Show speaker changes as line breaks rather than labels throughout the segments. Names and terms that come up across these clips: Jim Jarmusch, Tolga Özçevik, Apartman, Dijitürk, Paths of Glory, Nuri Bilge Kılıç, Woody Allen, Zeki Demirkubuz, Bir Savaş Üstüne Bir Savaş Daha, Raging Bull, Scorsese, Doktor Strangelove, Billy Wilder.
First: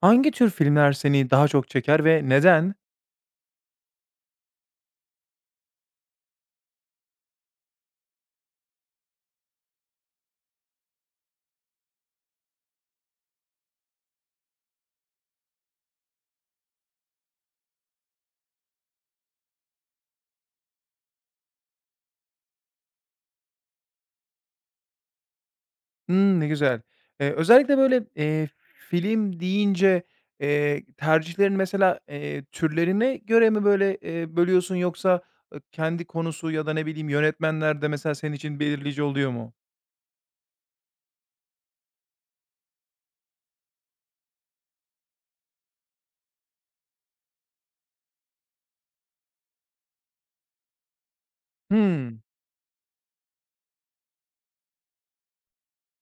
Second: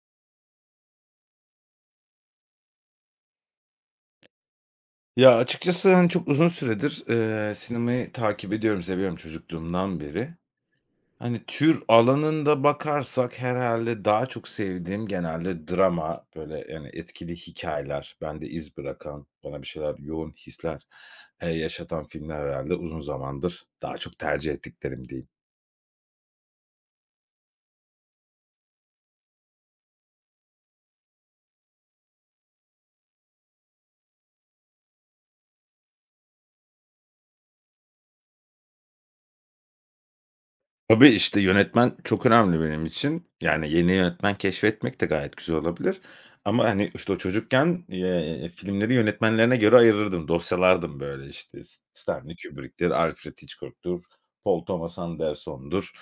Hangi tür filmler seni daha çok çeker ve neden?
Ya, açıkçası, hani, çok uzun süredir, sinemayı takip ediyorum, seviyorum çocukluğumdan beri. Hani, tür alanında bakarsak herhalde daha çok sevdiğim genelde drama, böyle, yani, etkili hikayeler bende iz bırakan, bana bir şeyler, yoğun hisler, yaşatan filmler herhalde uzun zamandır daha çok tercih ettiklerim diyeyim.
Hımm, ne güzel. Özellikle, film deyince, tercihlerin mesela, türlerine göre mi, bölüyorsun yoksa, kendi konusu ya da ne bileyim yönetmenler de mesela senin için belirleyici oluyor mu?
Tabii, işte, yönetmen çok önemli benim için. Yani, yeni yönetmen keşfetmek de gayet güzel olabilir ama, hani, işte, o çocukken, filmleri yönetmenlerine göre ayırırdım, dosyalardım, böyle, işte,
Hımm,
Stanley Kubrick'tir, Alfred Hitchcock'tur, Paul Thomas Anderson'dur,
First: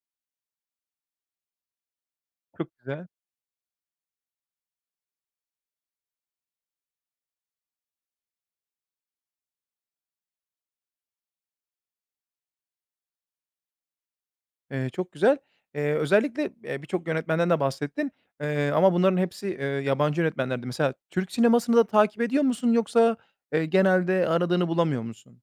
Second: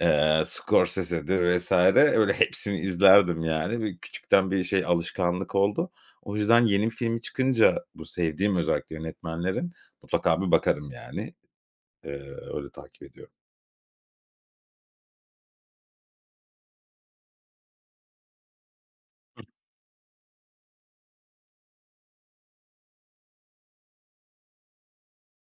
Scorsese'dir vs. Öyle
çok
hepsini
güzel.
izlerdim, yani, ve küçükten bir şey, alışkanlık oldu. O yüzden yeni bir filmi çıkınca bu sevdiğim özellikle yönetmenlerin mutlaka bir bakarım, yani. Eee, öyle takip ediyorum.
Çok güzel. Özellikle, birçok yönetmenden de bahsettin, ama bunların hepsi, yabancı yönetmenlerdi. Mesela Türk sinemasını da takip ediyor musun yoksa, genelde aradığını bulamıyor musun?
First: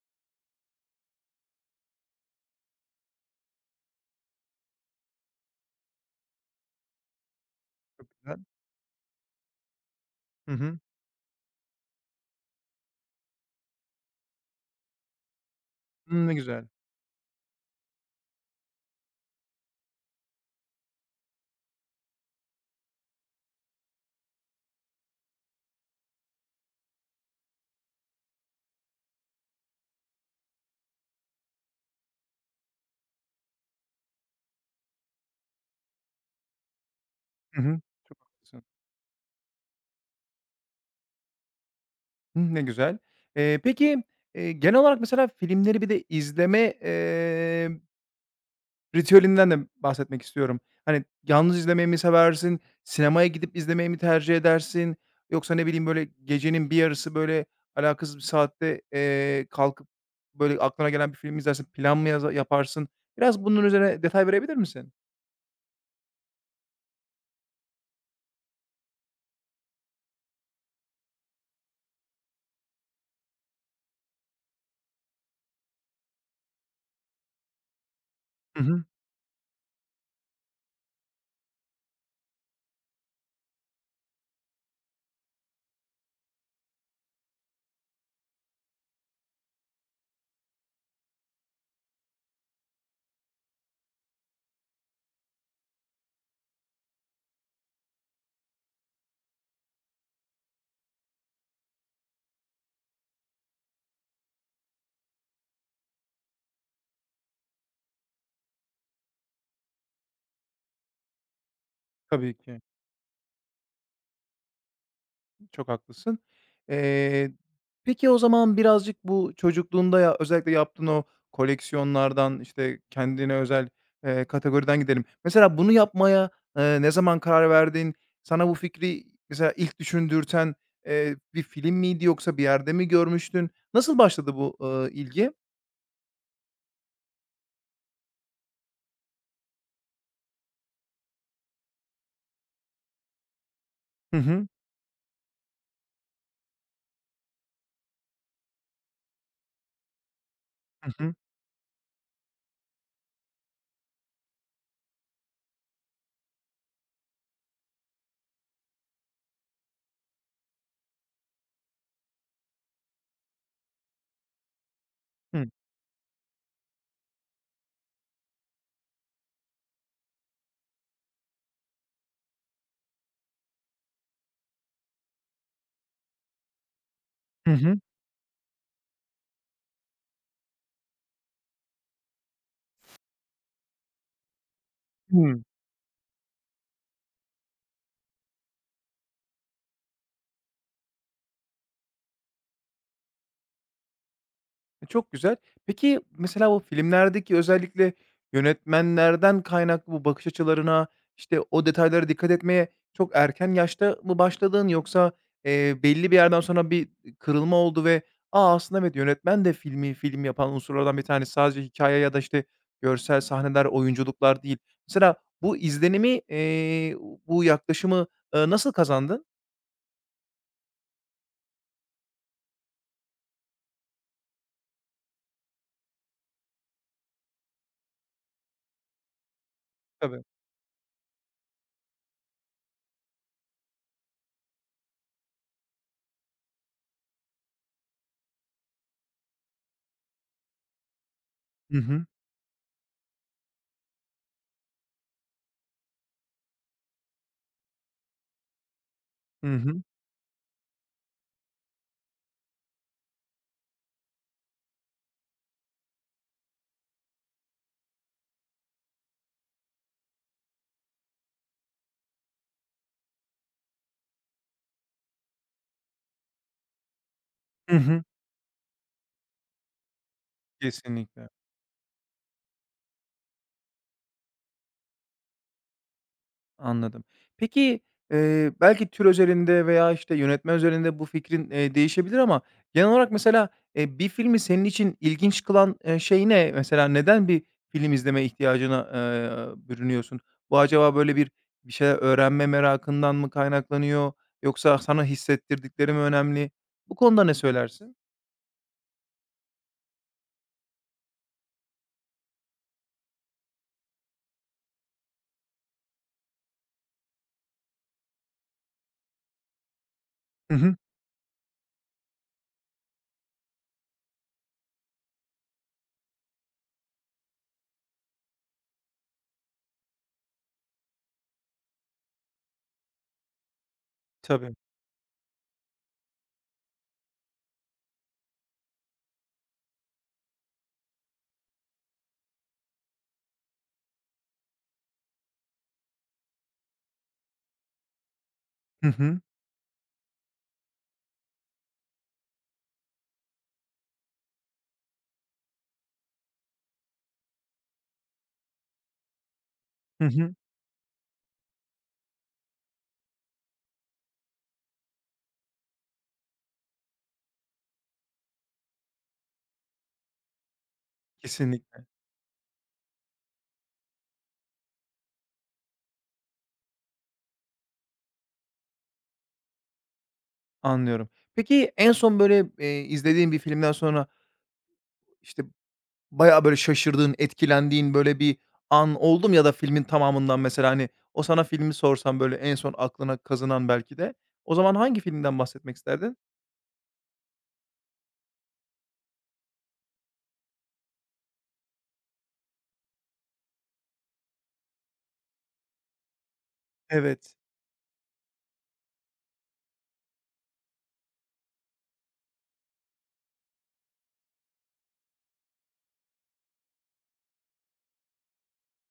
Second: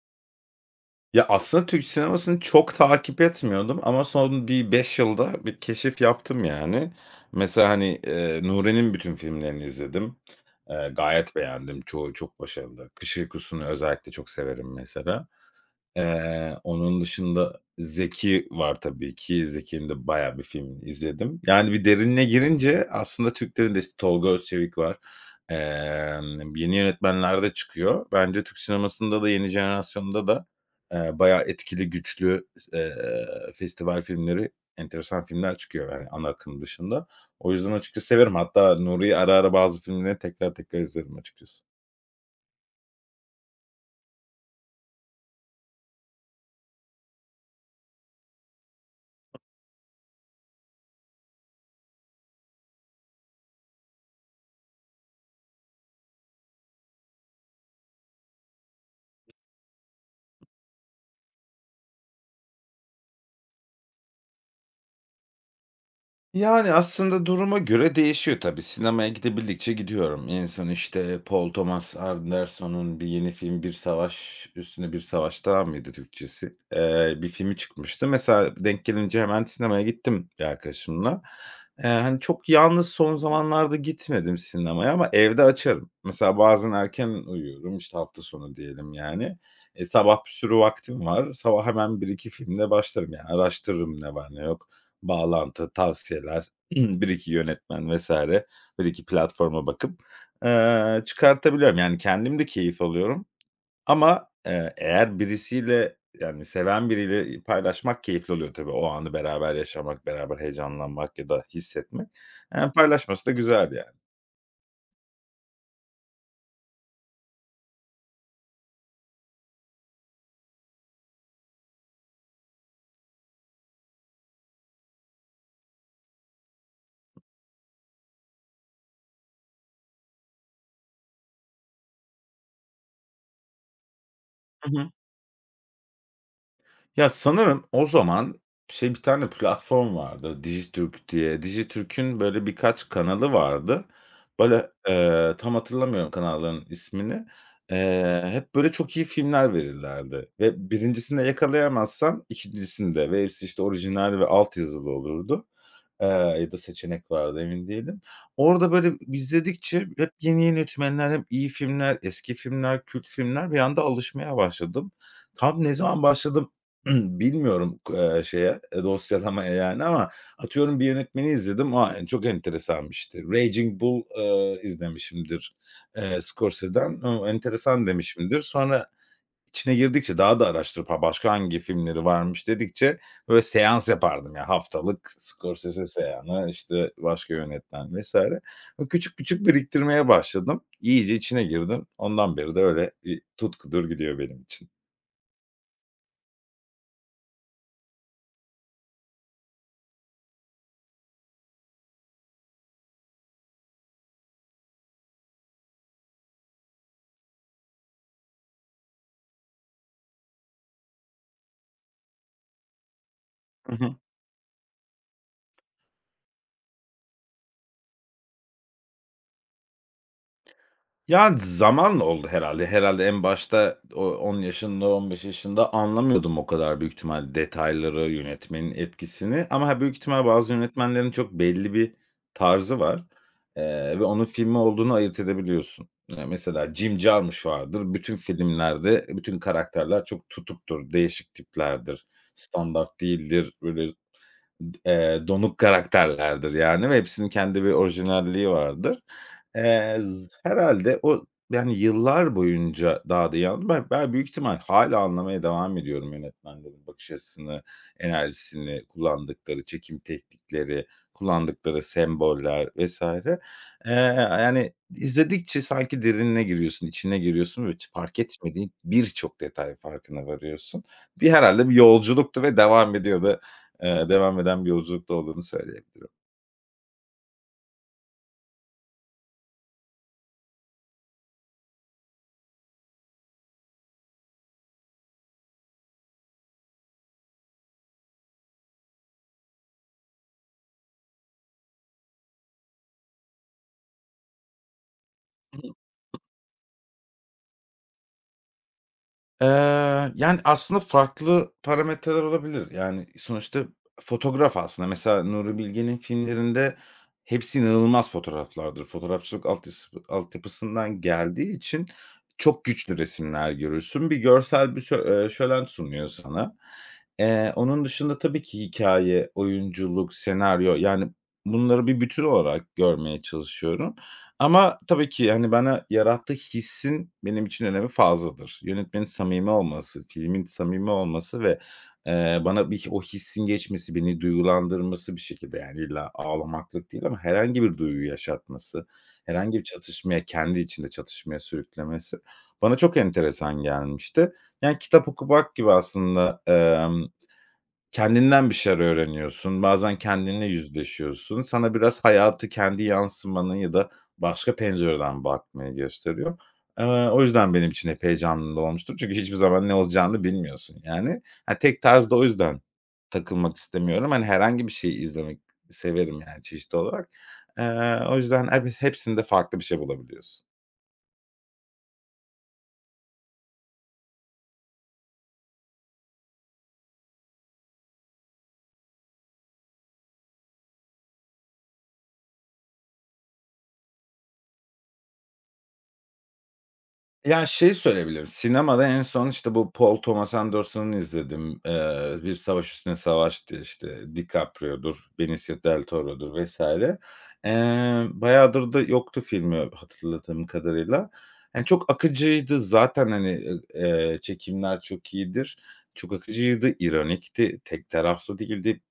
Ya, aslında Türk sinemasını çok takip etmiyordum ama son bir 5 yılda bir keşif yaptım yani. Mesela, hani,
Çok güzel.
Nure'nin bütün filmlerini izledim.
Hı hı.
Gayet beğendim. Çoğu çok başarılı. Kış Uykusu'nu özellikle çok severim mesela.
Hımm, ne
Eee,
güzel.
onun dışında Zeki var tabii ki. Zeki'nin de bayağı bir filmini izledim. Yani bir derinine girince aslında Türklerin de işte Tolga Özçevik var. Yeni yönetmenler de çıkıyor. Bence Türk sinemasında da yeni jenerasyonda da, bayağı etkili, güçlü, eee, festival filmleri, enteresan filmler çıkıyor yani ana akım dışında. O
Hı
yüzden
hı.
açıkçası
Çok
severim.
haklısın.
Hatta Nuri'yi ara ara bazı filmlerini tekrar tekrar izlerim açıkçası.
Hımm, ne güzel. Peki, genel olarak mesela filmleri bir de izleme, ritüelinden de bahsetmek istiyorum. Hani, yalnız izlemeyi mi seversin? Sinemaya gidip izlemeyi mi tercih edersin? Yoksa ne bileyim, böyle, gecenin bir yarısı, böyle, alakasız bir saatte, kalkıp, böyle, aklına gelen bir film izlersin, plan mı yaza yaparsın? Biraz bunun üzerine detay verebilir misin?
Yani, aslında duruma göre değişiyor tabii. Sinemaya gidebildikçe gidiyorum. En son, işte, Paul Thomas Anderson'un bir yeni film, Bir Savaş Üstüne Bir Savaş Daha mıydı Türkçesi? Bir filmi çıkmıştı. Mesela
Hı hı.
denk gelince hemen sinemaya gittim bir arkadaşımla. Hani, çok yalnız son zamanlarda gitmedim sinemaya ama evde açarım. Mesela bazen erken uyuyorum, işte, hafta sonu diyelim yani. Sabah bir sürü vaktim var. Sabah hemen bir iki filmle başlarım yani araştırırım ne var ne yok. Bağlantı, tavsiyeler, bir iki yönetmen vesaire bir iki platforma bakıp, çıkartabiliyorum. Yani kendim de keyif alıyorum ama, eğer birisiyle, yani seven biriyle, paylaşmak keyifli oluyor tabii. O anı beraber yaşamak, beraber heyecanlanmak ya da hissetmek.
Tabii ki.
Paylaşması da güzel yani.
Çok haklısın. Eee, peki o zaman birazcık bu çocukluğunda ya özellikle yaptığın o koleksiyonlardan, işte, kendine özel, kategoriden gidelim. Mesela bunu yapmaya, ne zaman karar verdin? Sana bu fikri mesela ilk düşündürten, bir film miydi yoksa bir yerde mi görmüştün? Nasıl başladı bu, ilgi?
Ya, sanırım o zaman şey, bir tane platform vardı Dijitürk diye. Dijitürk'ün böyle birkaç kanalı vardı.
Hı hı.
Böyle, tam hatırlamıyorum kanalların ismini. Hep böyle çok iyi filmler verirlerdi ve
Hı hı.
birincisinde yakalayamazsan ikincisinde ve hepsi, işte, orijinal ve alt yazılı olurdu. Eee, ya da seçenek vardı, emin değilim. Orada, böyle, izledikçe hep yeni yeni yönetmenler, hem iyi filmler, eski filmler, kült filmler bir anda alışmaya başladım.
Hı.
Tam ne zaman başladım bilmiyorum şeye, dosyalamaya, yani, ama atıyorum bir yönetmeni izledim. A, en çok enteresanmıştı. Raging Bull, izlemişimdir, Scorsese'den. O,
Hı hı.
enteresan demişimdir. Sonra İçine girdikçe daha da araştırıp, ha, başka hangi filmleri varmış dedikçe böyle seans yapardım ya. Haftalık Scorsese seansı, işte, başka yönetmen vesaire. Böyle küçük küçük biriktirmeye başladım. İyice içine girdim. Ondan beri de öyle bir tutkudur gidiyor benim için.
Çok güzel. Peki, mesela o filmlerdeki özellikle yönetmenlerden kaynaklı bu bakış açılarına, işte, o detaylara dikkat etmeye çok erken yaşta mı başladın yoksa, belli bir yerden sonra bir kırılma oldu ve, "A, aslında evet, yönetmen de filmi film yapan unsurlardan bir tanesi. Sadece hikaye ya da, işte, görsel sahneler, oyunculuklar değil." Mesela bu izlenimi, bu yaklaşımı, nasıl kazandın?
Ya, zamanla oldu herhalde. Herhalde en başta o 10 yaşında, 15 yaşında anlamıyordum o kadar büyük ihtimal detayları, yönetmenin etkisini ama ha, büyük
Tabii.
ihtimal bazı yönetmenlerin çok belli bir tarzı var, ve onun filmi olduğunu ayırt edebiliyorsun. Ya, mesela Jim Jarmusch vardır. Bütün filmlerde bütün karakterler çok tutuktur, değişik
Hı
tiplerdir,
hı.
standart değildir, böyle. Donuk karakterlerdir yani ve hepsinin kendi bir orijinalliği vardır.
Hı hı.
Z herhâlde o yani yıllar boyunca daha da iyi anladım. Ben büyük ihtimal hâlâ anlamaya devam ediyorum yönetmenlerin bakış açısını, enerjisini, kullandıkları çekim teknikleri, kullandıkları semboller vs. Eee, yani izledikçe sanki derinine giriyorsun, içine giriyorsun ve
Hı
hiç
hı.
fark etmediğin birçok detay farkına varıyorsun.
Kesinlikle.
Herhâlde bir yolculuktu ve devam ediyor da. Devam eden bir yolculukta olduğunu söyleyebilirim.
Anladım. Peki, belki tür özelinde veya, işte, yönetmen özelinde bu fikrin, değişebilir ama genel olarak mesela, bir filmi senin için ilginç kılan, şey ne? Mesela neden bir film izleme ihtiyacına, bürünüyorsun? Bu acaba böyle bir şeyler öğrenme merakından mı kaynaklanıyor yoksa sana
Hı hı.
hissettirdikleri mi önemli? Bu konuda ne söylersin?
Yani, aslında farklı parametreler olabilir. Yani, sonuçta fotoğraf aslında. Mesela Nuri Bilge'nin filmlerinde hepsi inanılmaz fotoğraflardır. Fotoğrafçılık
Hı hı.
altyapısından geldiği için çok güçlü resimler görürsün. Bir görsel bir şö şölen sunuyor sana. Onun dışında tabii ki hikaye, oyunculuk, senaryo, yani, bunları bir bütün olarak görmeye çalışıyorum.
Tabii.
Ama tabii ki, hani, bana yarattığı hissin benim için önemi fazladır. Yönetmenin samimi olması, filmin samimi olması ve, bana bir o hissin geçmesi, beni duygulandırması bir şekilde, yani, illa ağlamaklık değil ama herhangi bir duyguyu yaşatması,
Hı hı.
herhangi bir çatışmaya, kendi içinde çatışmaya sürüklemesi bana çok enteresan gelmişti. Yani, kitap okumak gibi aslında. Kendinden bir şeyler öğreniyorsun. Bazen
Hı hı.
kendinle yüzleşiyorsun. Sana biraz hayatı kendi yansımanı ya da başka pencereden bakmayı gösteriyor. O yüzden benim için epey canlı olmuştur. Çünkü hiçbir zaman ne olacağını bilmiyorsun yani. Ha, tek
Kesinlikle.
tarzda o yüzden takılmak istemiyorum. Hani, herhangi bir şeyi izlemek severim yani çeşitli olarak. O yüzden hep hepsinde farklı bir şey bulabiliyorsun.
Anlıyorum. Peki en son böyle, izlediğin bir filmden sonra, işte, bayağı böyle şaşırdığın, etkilendiğin böyle bir an oldu mu ya da filmin tamamından mesela, hani, o sana filmi sorsam böyle en son aklına kazınan belki de, o zaman hangi filmden bahsetmek isterdin?
Ya, şey söyleyebilirim, sinemada en son, işte, bu Paul Thomas Anderson'ın izledim. Bir Savaş Üstüne Savaş diye, işte, DiCaprio'dur, Benicio Del Toro'dur vs.
Evet.
Bayağıdır da yoktu filmi hatırladığım kadarıyla. Yani, çok akıcıydı zaten, hani, çekimler çok iyidir. Çok akıcıydı, ironikti, tek taraflı değildi.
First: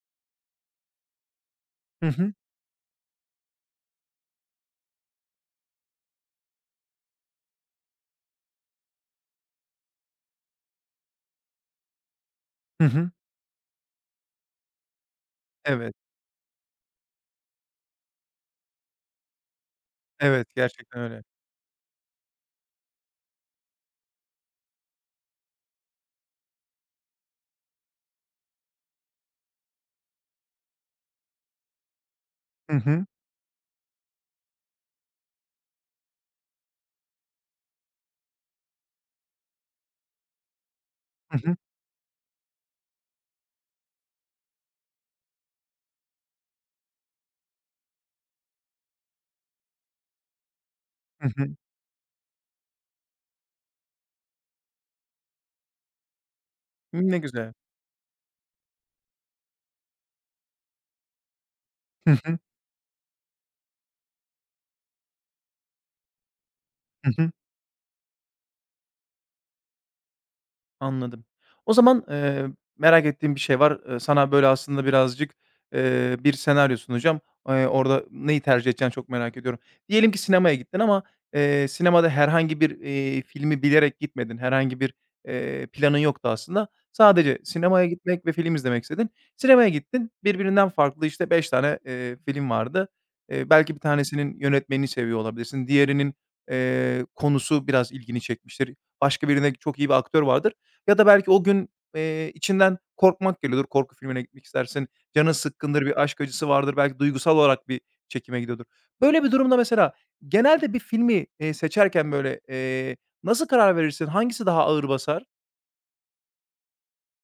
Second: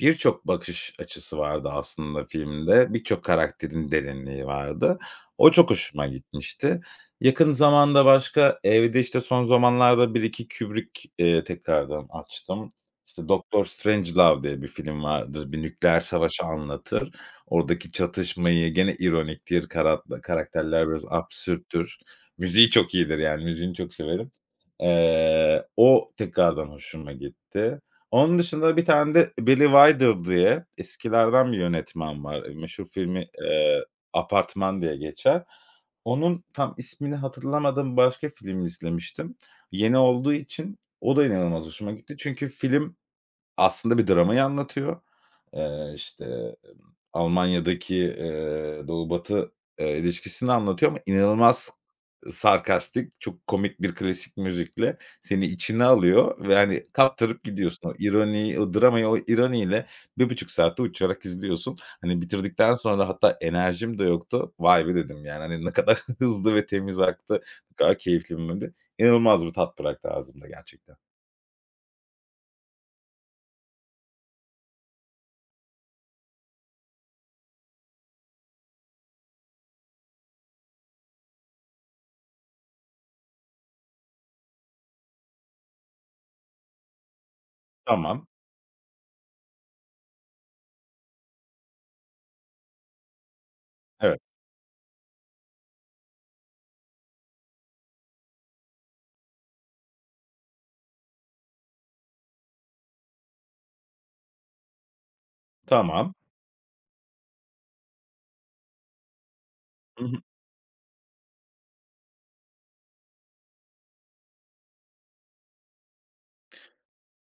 Birçok bakış açısı vardı
Hı
aslında
hı.
filmde. Birçok karakterin derinliği vardı. O çok hoşuma gitmişti. Yakın zamanda başka evde, işte, son zamanlarda bir iki Kubrick, tekrardan açtım.
Hı hı.
İşte, Doktor Strangelove diye bir film vardır. Bir
Evet.
nükleer savaşı anlatır. Oradaki çatışmayı gene ironiktir,
Evet,
karakterler
gerçekten
biraz
öyle.
absürttür. Müziği çok iyidir, yani, müziğini çok severim. O tekrardan hoşuma gitti. Onun dışında bir tane de Billy Wilder diye eskilerden bir yönetmen var. E,
Hı
Meşhur
hı.
filmi, Apartman diye geçer. Onun tam ismini hatırlamadığım başka film izlemiştim. Yeni olduğu için o da
Hı hı.
inanılmaz hoşuma gitti. Çünkü film, aslında bir dramayı anlatıyor. İşte, Almanya'daki, Doğu Batı, ilişkisini anlatıyor ama
Hı hı.
inanılmaz sarkastik, çok komik bir klasik müzikle seni içine alıyor ve, hani,
Ne
kaptırıp
güzel.
gidiyorsun. O ironiyi, o dramayı, o ironiyle 1,5 saatte uçarak izliyorsun.
Hı
Hani,
hı.
bitirdikten sonra hatta enerjim de yoktu. "Vay be!" dedim, yani, hani, "Ne kadar hızlı ve temiz
Hı hı.
aktı, ne kadar keyifli bir bölümdü." İnanılmaz bir tat bıraktı ağzımda gerçekten.
Anladım. O zaman, merak ettiğim bir şey var. Sana, böyle, aslında birazcık, bir senaryo sunacağım. Orada neyi tercih edeceğini çok merak ediyorum. Diyelim ki sinemaya gittin ama, sinemada herhangi bir, filmi bilerek gitmedin. Herhangi bir, planın yoktu aslında. Sadece sinemaya
Tamam.
gitmek ve film izlemek istedin. Sinemaya gittin. Birbirinden farklı, işte, 5 tane, film vardı. Belki bir
Evet.
tanesinin yönetmenini seviyor olabilirsin. Diğerinin, konusu biraz ilgini çekmiştir. Başka birinde çok iyi bir aktör vardır. Ya da belki o gün, içinden korkmak geliyordur. Korku filmine gitmek istersin. Canın sıkkındır, bir
Tamam.
aşk acısı vardır. Belki duygusal olarak bir çekime gidiyordur. Böyle bir durumda mesela
Hı hı.
genelde bir filmi, seçerken, nasıl karar verirsin? Hangisi daha ağır basar?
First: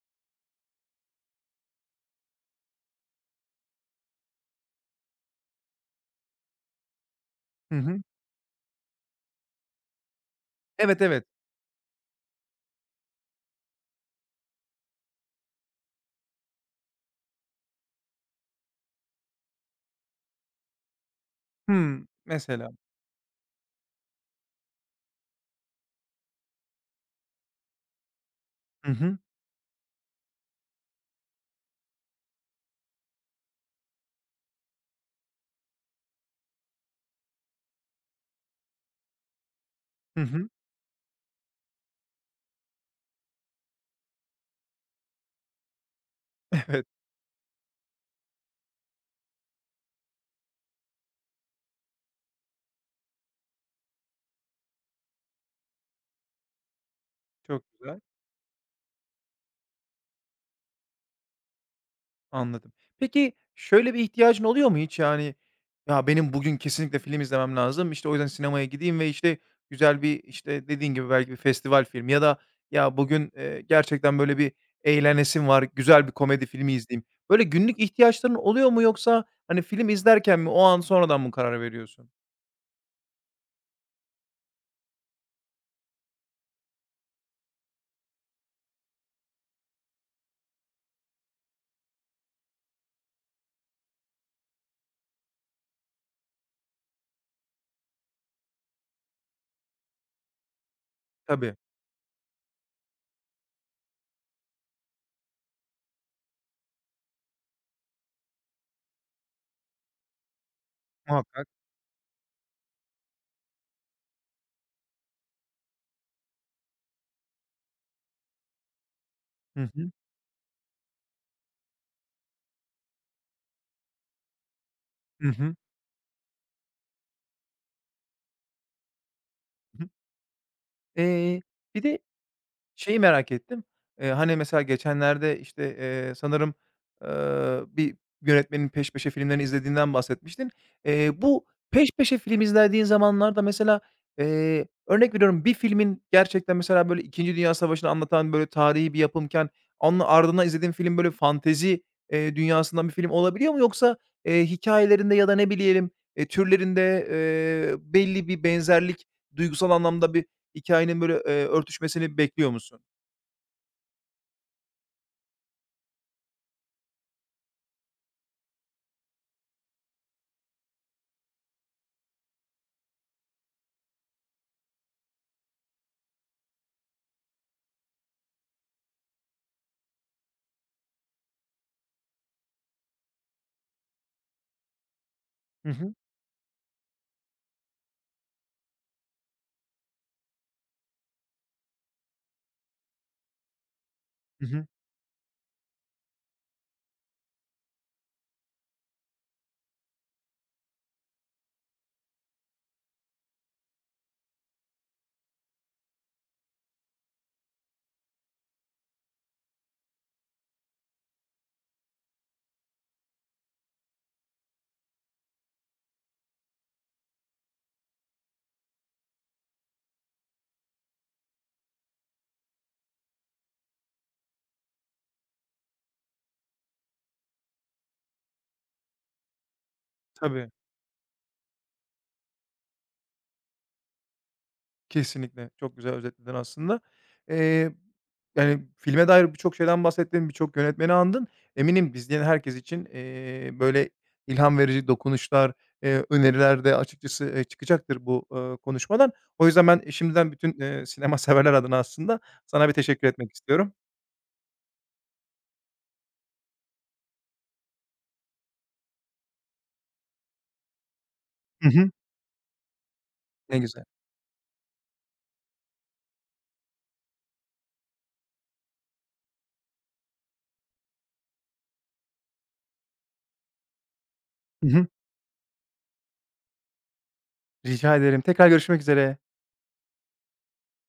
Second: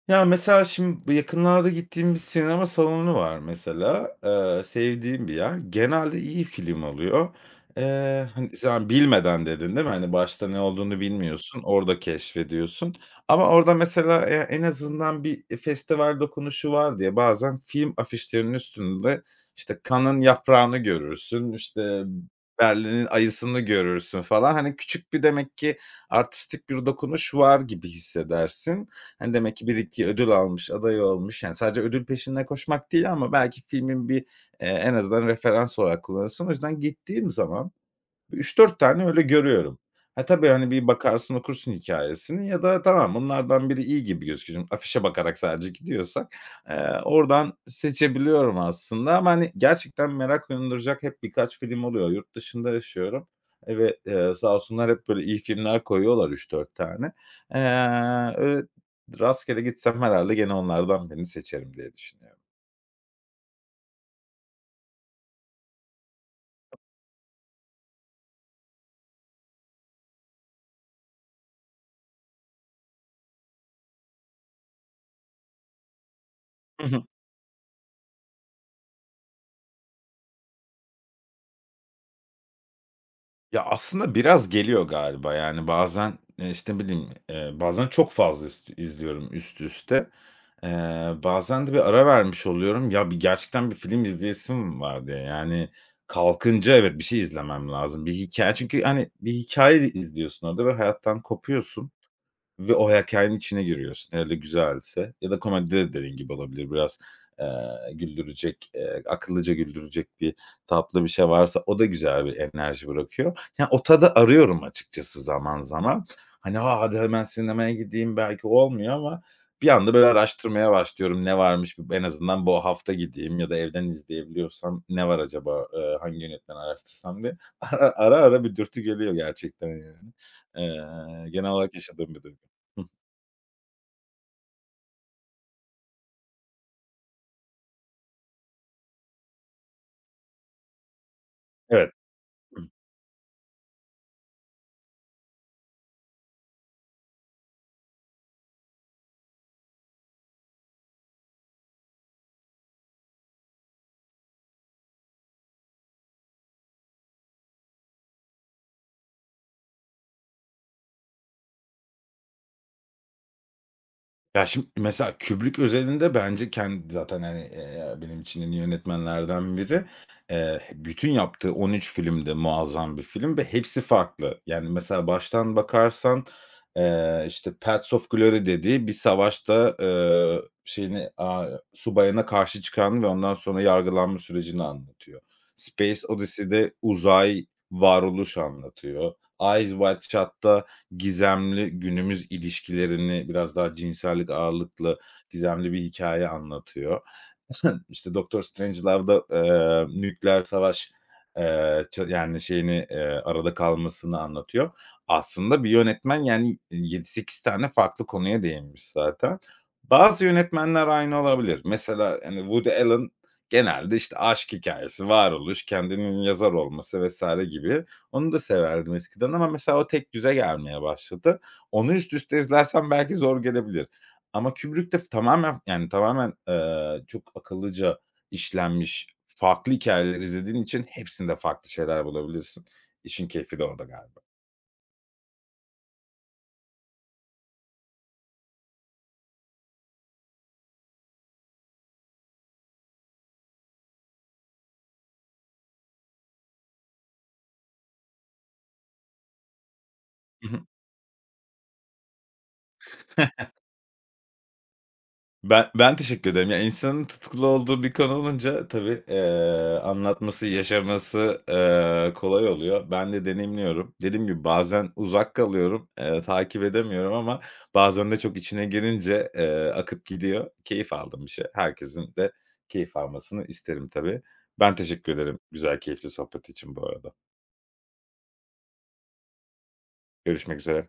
Ya, mesela şimdi bu yakınlarda gittiğim bir sinema salonu var mesela. Sevdiğim bir yer. Genelde iyi film alıyor.
Hı hı.
Hani, sen bilmeden dedin değil mi? Hani, başta ne olduğunu
Evet, evet.
bilmiyorsun, orada keşfediyorsun. Ama orada mesela, en azından bir, festival dokunuşu var diye bazen film afişlerinin üstünde, işte, Cannes'ın yaprağını görürsün, işte,
Hımm, mesela.
Berlin'in ayısını görürsün falan. Hani, küçük bir demek ki artistik bir dokunuş var gibi hissedersin.
Hı hı.
Hani, demek ki 1-2 ödül almış, aday olmuş. Yani, sadece ödül peşinde koşmak değil ama belki filmin bir, en azından referans olarak kullanırsın. O yüzden gittiğim zaman üç dört tane öyle görüyorum.
Hı
Ha, tabii,
hı.
hani, bir bakarsın, okursun hikâyesini ya da tamam, bunlardan biri iyi gibi gözüküyor. Şimdi afişe bakarak sadece gidiyorsak,
Evet,
oradan seçebiliyorum aslında ama, hani, gerçekten merak uyandıracak hep birkaç film oluyor. Yurt dışında yaşıyorum, ve, sağ olsunlar hep böyle iyi filmler koyuyorlar üç dört tane.
çok güzel.
Öyle rastgele gitsem herhalde gene onlardan birini seçerim diye düşünüyorum.
Anladım. Peki, şöyle bir ihtiyacın oluyor mu hiç? Yani, "Ya, benim bugün kesinlikle film izlemem lazım. İşte, o yüzden sinemaya gideyim ve, işte, güzel bir" işte, dediğin gibi belki bir festival filmi ya da "Ya, bugün, gerçekten böyle bir eğlenesim var, güzel bir komedi filmi izleyeyim." Böyle günlük ihtiyaçların oluyor mu yoksa, hani, film izlerken mi, o an sonradan mı karar veriyorsun?
Ya, aslında biraz geliyor galiba. Yani, bazen, işte, ne bileyim, bazen çok fazla izliyorum üst üste. Eee, bazen de bir ara vermiş oluyorum. Ya, bir gerçekten bir film izleyesim var diye. Yani, kalkınca evet, bir şey izlemem lazım. Bir hikaye çünkü, hani, bir hikaye izliyorsun orada ve hayattan
Tabii,
kopuyorsun. Ve o hikâyenin içine giriyorsun. Hele güzelse ya da komedide de dediğin gibi olabilir. Biraz, güldürecek, akıllıca güldürecek bir tatlı bir şey
muhakkak.
varsa o da güzel bir enerji bırakıyor. Yani o tadı arıyorum açıkçası zaman zaman. Hani, "A, hadi hemen sinemaya gideyim." belki olmuyor ama bir
Hı hı.
anda böyle araştırmaya başlıyorum. Ne varmış? En azından bu hafta gideyim ya da evden izleyebiliyorsam ne var
Hı hı.
acaba, hangi yönetmeni araştırsam diye. Ara ara bir dürtü geliyor gerçekten
Hı hı.
yani. Eee,
Eee,
genel olarak
bir de
yaşadığım bir duygu. Hı.
şeyi merak ettim, hani, mesela geçenlerde, işte, sanırım, bir yönetmenin peş peşe filmlerini izlediğinden bahsetmiştin. Bu peş
Evet.
peşe film
Hı.
izlediğin zamanlarda mesela, örnek veriyorum, bir filmin gerçekten mesela, böyle, İkinci Dünya Savaşı'nı anlatan, böyle, tarihi bir yapımken onun ardından izlediğin film, böyle, fantezi, dünyasından bir film olabiliyor mu? Yoksa, hikâyelerinde ya da ne bileyim, türlerinde, belli bir benzerlik, duygusal anlamda bir hikâyenin böyle, örtüşmesini bekliyor musun?
Ya, şimdi mesela Kubrick özelinde bence kendi zaten, hani, benim için en iyi yönetmenlerden biri. Bütün yaptığı 13 film de muazzam bir film ve hepsi farklı. Yani, mesela baştan bakarsan, işte, Paths of Glory dediği bir savaşta, şeyine, subayına karşı çıkan ve ondan sonra yargılanma sürecini anlatıyor.
Hı hı.
Space Odyssey'de uzay varoluş anlatıyor. Eyes Wide Shut'ta gizemli günümüz ilişkilerini biraz daha cinsellik
Hı hı.
ağırlıklı gizemli bir hikaye anlatıyor. İşte Doktor Strange'larda, nükleer savaş, ça yani şeyini, arada kalmasını anlatıyor. Aslında bir yönetmen yani yedi sekiz tane farklı konuya değinmiş zaten. Bazı yönetmenler aynı olabilir. Mesela, yani Woody Allen genelde, işte, aşk hikâyesi, varoluş, kendinin yazar olması vesaire gibi. Onu da severdim eskiden ama mesela o tek tekdüze gelmeye başladı. Onu üst üste izlersen belki zor gelebilir. Ama Kubrick de tamamen, yani, tamamen, çok akıllıca işlenmiş, farklı hikâyeler
Tabii.
izlediğin için hepsinde farklı şeyler bulabilirsin. İşin keyfi de orada galiba.
Kesinlikle. Çok güzel özetledin aslında. Eee, yani, filme dair birçok şeyden bahsettin, birçok yönetmeni andın. Eminim izleyen herkes için, böyle ilham verici dokunuşlar, öneriler de açıkçası, çıkacaktır bu, konuşmadan. O yüzden ben şimdiden
Hı
bütün,
hı.
sinema severler adına aslında sana bir teşekkür etmek istiyorum.
Ben teşekkür ederim. Ya, insanın tutkulu olduğu bir konu olunca tabii, anlatması, yaşaması,
Hı hı.
kolay oluyor. Ben de
Ne güzel.
deneyimliyorum. Dediğim gibi bazen uzak kalıyorum, takip edemiyorum ama bazen de çok içine girince, akıp gidiyor. Keyif aldığım bir şey. Herkesin de keyif almasını isterim tabii.
Hı
Ben
hı.
teşekkür ederim güzel, keyifli sohbet için bu arada.
Rica ederim. Tekrar görüşmek üzere.
Görüşmek üzere.